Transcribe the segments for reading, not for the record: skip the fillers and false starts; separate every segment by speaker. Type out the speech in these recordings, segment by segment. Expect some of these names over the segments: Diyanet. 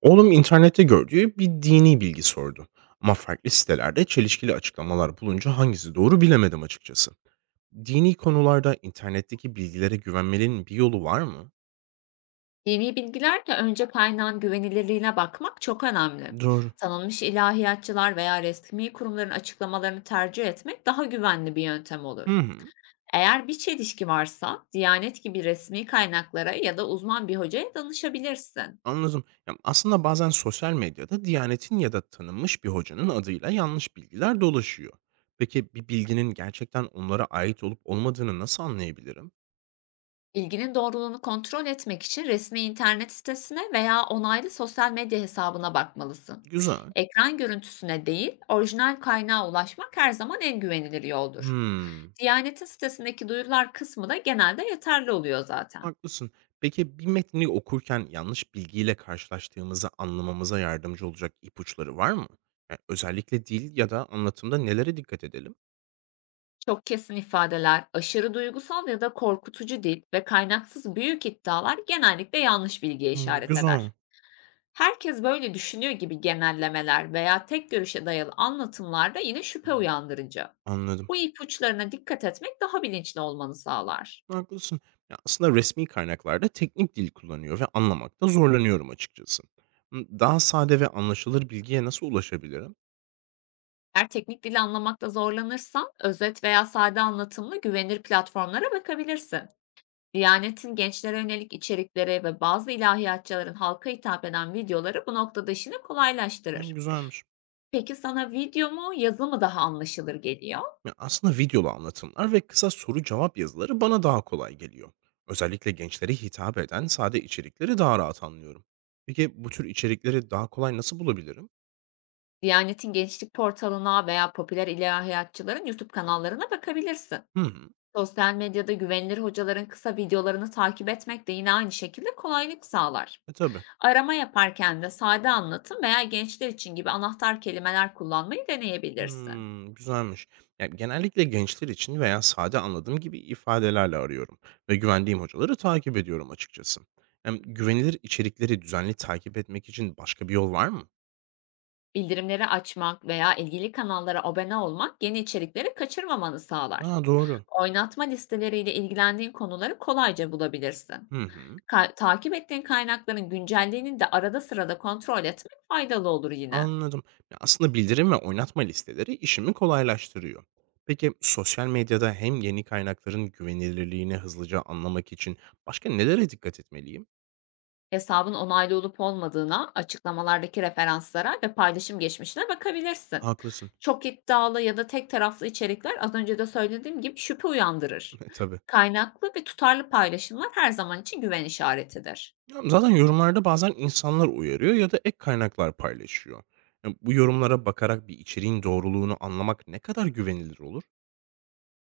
Speaker 1: Oğlum internette gördüğü bir dini bilgi sordu. Ama farklı sitelerde çelişkili açıklamalar bulunca hangisi doğru bilemedim açıkçası. Dini konularda internetteki bilgilere güvenmenin bir yolu var mı?
Speaker 2: Dini bilgilerde önce kaynağın güvenilirliğine bakmak çok önemli.
Speaker 1: Doğru.
Speaker 2: Tanınmış ilahiyatçılar veya resmi kurumların açıklamalarını tercih etmek daha güvenli bir yöntem
Speaker 1: Hı
Speaker 2: olur.
Speaker 1: hı.
Speaker 2: Eğer bir çelişki varsa, Diyanet gibi resmi kaynaklara ya da uzman bir hocaya danışabilirsin.
Speaker 1: Anladım. Ya aslında bazen sosyal medyada Diyanet'in ya da tanınmış bir hocanın adıyla yanlış bilgiler dolaşıyor. Peki bir bilginin gerçekten onlara ait olup olmadığını nasıl anlayabilirim?
Speaker 2: Bilginin doğruluğunu kontrol etmek için resmi internet sitesine veya onaylı sosyal medya hesabına bakmalısın.
Speaker 1: Güzel.
Speaker 2: Ekran görüntüsüne değil, orijinal kaynağa ulaşmak her zaman en güvenilir yoldur.
Speaker 1: Hmm.
Speaker 2: Diyanet'in sitesindeki duyurular kısmı da genelde yeterli oluyor zaten.
Speaker 1: Haklısın. Peki bir metni okurken yanlış bilgiyle karşılaştığımızı anlamamıza yardımcı olacak ipuçları var mı? Yani özellikle dil ya da anlatımda nelere dikkat edelim?
Speaker 2: Çok kesin ifadeler, aşırı duygusal ya da korkutucu dil ve kaynaksız büyük iddialar genellikle yanlış bilgiye
Speaker 1: Hmm,
Speaker 2: işaret eder.
Speaker 1: güzel.
Speaker 2: Herkes böyle düşünüyor gibi genellemeler veya tek görüşe dayalı anlatımlar da yine şüphe
Speaker 1: Hmm,
Speaker 2: uyandırıcı.
Speaker 1: anladım.
Speaker 2: Bu ipuçlarına dikkat etmek daha bilinçli olmanı sağlar.
Speaker 1: Haklısın. Ya aslında resmi kaynaklarda teknik dil kullanıyor ve anlamakta zorlanıyorum açıkçası. Hmm, daha sade ve anlaşılır bilgiye nasıl ulaşabilirim?
Speaker 2: Eğer teknik dili anlamakta zorlanırsan özet veya sade anlatımlı güvenilir platformlara bakabilirsin. Diyanet'in gençlere yönelik içerikleri ve bazı ilahiyatçıların halka hitap eden videoları bu noktada işini
Speaker 1: Hmm,
Speaker 2: kolaylaştırır.
Speaker 1: güzelmiş.
Speaker 2: Peki sana video mu, yazı mı daha anlaşılır geliyor?
Speaker 1: Ya aslında videolu anlatımlar ve kısa soru cevap yazıları bana daha kolay geliyor. Özellikle gençlere hitap eden sade içerikleri daha rahat anlıyorum. Peki bu tür içerikleri daha kolay nasıl bulabilirim?
Speaker 2: Diyanet'in gençlik portalına veya popüler ilahiyatçıların YouTube kanallarına bakabilirsin.
Speaker 1: Hı hı.
Speaker 2: Sosyal medyada güvenilir hocaların kısa videolarını takip etmek de yine aynı şekilde kolaylık sağlar.
Speaker 1: E tabii.
Speaker 2: Arama yaparken de sade anlatım veya gençler için gibi anahtar kelimeler kullanmayı deneyebilirsin.
Speaker 1: Hmm, güzelmiş. Yani genellikle gençler için veya sade anladığım gibi ifadelerle arıyorum ve güvendiğim hocaları takip ediyorum açıkçası. Hem güvenilir içerikleri düzenli takip etmek için başka bir yol var mı?
Speaker 2: Bildirimleri açmak veya ilgili kanallara abone olmak yeni içerikleri kaçırmamanı sağlar.
Speaker 1: Aa doğru.
Speaker 2: Oynatma listeleriyle ilgilendiğin konuları kolayca bulabilirsin.
Speaker 1: Hı hı.
Speaker 2: Takip ettiğin kaynakların güncelliğini de arada sırada kontrol etmek faydalı olur yine.
Speaker 1: Anladım. Ya aslında bildirim ve oynatma listeleri işimi kolaylaştırıyor. Peki sosyal medyada hem yeni kaynakların güvenilirliğini hızlıca anlamak için başka nelere dikkat etmeliyim?
Speaker 2: Hesabın onaylı olup olmadığına, açıklamalardaki referanslara ve paylaşım geçmişine bakabilirsin.
Speaker 1: Haklısın.
Speaker 2: Çok iddialı ya da tek taraflı içerikler az önce de söylediğim gibi şüphe uyandırır.
Speaker 1: E, tabii.
Speaker 2: Kaynaklı ve tutarlı paylaşımlar her zaman için güven işaretidir.
Speaker 1: Ya zaten yorumlarda bazen insanlar uyarıyor ya da ek kaynaklar paylaşıyor. Ya bu yorumlara bakarak bir içeriğin doğruluğunu anlamak ne kadar güvenilir olur?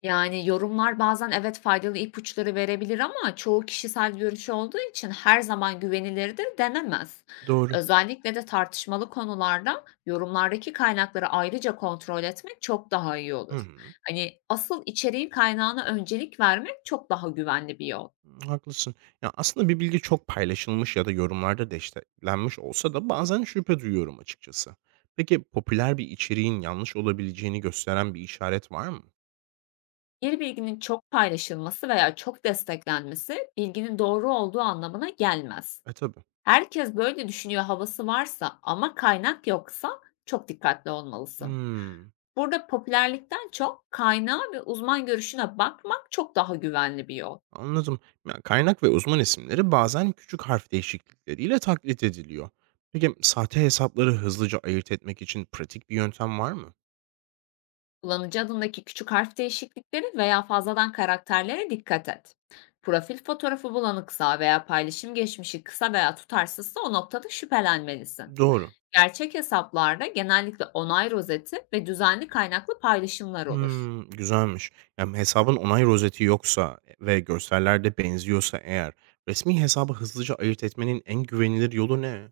Speaker 2: Yani, yorumlar bazen evet faydalı ipuçları verebilir ama çoğu kişisel görüş olduğu için her zaman güvenilirdir denemez.
Speaker 1: Doğru.
Speaker 2: Özellikle de tartışmalı konularda yorumlardaki kaynakları ayrıca kontrol etmek çok daha iyi
Speaker 1: Hı.
Speaker 2: olur. Hani, asıl içeriğin kaynağına öncelik vermek çok daha güvenli bir yol.
Speaker 1: Hımm, haklısın. Ya, aslında bir bilgi çok paylaşılmış ya da yorumlarda desteklenmiş olsa da bazen şüphe duyuyorum açıkçası. Peki, popüler bir içeriğin yanlış olabileceğini gösteren bir işaret var mı?
Speaker 2: Bir bilginin çok paylaşılması veya çok desteklenmesi bilginin doğru olduğu anlamına gelmez.
Speaker 1: E, tabii.
Speaker 2: Herkes böyle düşünüyor havası varsa ama kaynak yoksa çok dikkatli olmalısın.
Speaker 1: Hımm,
Speaker 2: Burada popülerlikten çok kaynağa ve uzman görüşüne bakmak çok daha güvenli bir yol.
Speaker 1: anladım. Ya, kaynak ve uzman isimleri bazen küçük harf değişiklikleriyle taklit ediliyor. Peki, sahte hesapları hızlıca ayırt etmek için pratik bir yöntem var mı?
Speaker 2: Kullanıcı adındaki küçük harf değişiklikleri veya fazladan karakterlere dikkat et. Profil fotoğrafı bulanıksa veya paylaşım geçmişi kısa veya tutarsızsa o noktada şüphelenmelisin.
Speaker 1: Doğru.
Speaker 2: Gerçek hesaplarda genellikle onay rozeti ve düzenli kaynaklı paylaşımlar olur.
Speaker 1: Hımm, güzelmiş. Yani, hesabın onay rozeti yoksa ve görseller de benziyorsa eğer resmî hesabı hızlıca ayırt etmenin en güvenilir yolu ne?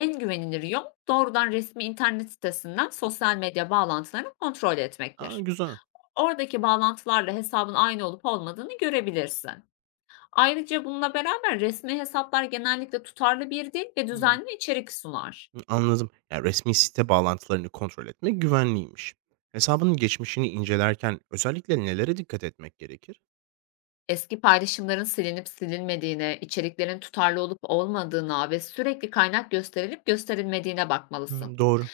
Speaker 2: En güvenilir yol doğrudan resmi internet sitesinden sosyal medya bağlantılarını kontrol
Speaker 1: A,
Speaker 2: etmektir.
Speaker 1: güzel.
Speaker 2: Oradaki bağlantılarla hesabın aynı olup olmadığını görebilirsin. Ayrıca bununla beraber resmi hesaplar genellikle tutarlı bir dil ve
Speaker 1: Hımm,
Speaker 2: düzenli içerik sunar.
Speaker 1: anladım. Yani resmî site bağlantılarını kontrol etmek güvenliymiş. Hesabının geçmişini incelerken özellikle nelere dikkat etmek gerekir?
Speaker 2: Eski paylaşımların silinip silinmediğine, içeriklerin tutarlı olup olmadığına ve sürekli kaynak gösterilip gösterilmediğine bakmalısın.
Speaker 1: Hımm, doğru.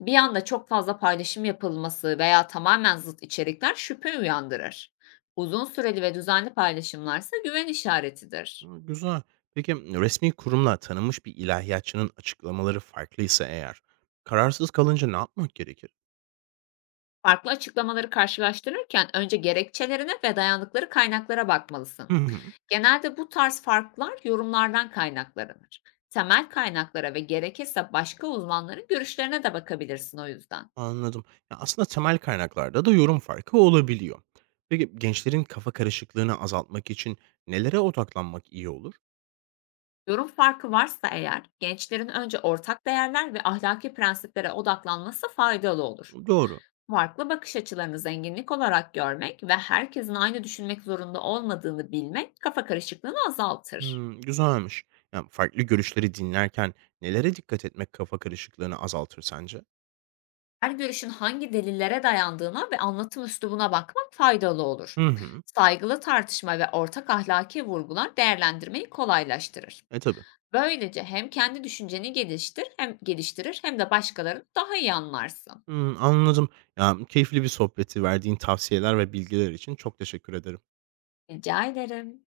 Speaker 2: Bir anda çok fazla paylaşım yapılması veya tamamen zıt içerikler şüphe uyandırır. Uzun süreli ve düzenli paylaşımlarsa güven işaretidir.
Speaker 1: Hımm, güzel. Peki, resmî kurumla tanınmış bir ilahiyatçının açıklamaları farklıysa eğer kararsız kalınca ne yapmak gerekir?
Speaker 2: Farklı açıklamaları karşılaştırırken önce gerekçelerine ve dayandıkları kaynaklara
Speaker 1: Hı
Speaker 2: bakmalısın.
Speaker 1: hı.
Speaker 2: Genelde bu tarz farklar yorumlardan kaynaklanır. Temel kaynaklara ve gerekirse başka uzmanların görüşlerine de bakabilirsin o yüzden.
Speaker 1: Anladım. Ya aslında temel kaynaklarda da yorum farkı olabiliyor. Peki gençlerin kafa karışıklığını azaltmak için nelere odaklanmak iyi olur?
Speaker 2: Yorum farkı varsa eğer gençlerin önce ortak değerler ve ahlaki prensiplere odaklanması faydalı olur.
Speaker 1: Doğru.
Speaker 2: Farklı bakış açılarını zenginlik olarak görmek ve herkesin aynı düşünmek zorunda olmadığını bilmek kafa karışıklığını azaltır.
Speaker 1: Hmm, güzelmiş. Yani farklı görüşleri dinlerken nelere dikkat etmek kafa karışıklığını azaltır sence?
Speaker 2: Her görüşün hangi delillere dayandığına ve anlatım üslubuna bakmak faydalı olur.
Speaker 1: Hı hı.
Speaker 2: Saygılı tartışma ve ortak ahlaki vurgular değerlendirmeyi kolaylaştırır.
Speaker 1: E tabii.
Speaker 2: Böylece hem kendi düşünceni geliştirir hem de başkalarını daha iyi anlarsın.
Speaker 1: Hmm, anladım. Ya keyifli bir sohbeti verdiğin tavsiyeler ve bilgiler için çok teşekkür ederim.
Speaker 2: Rica ederim.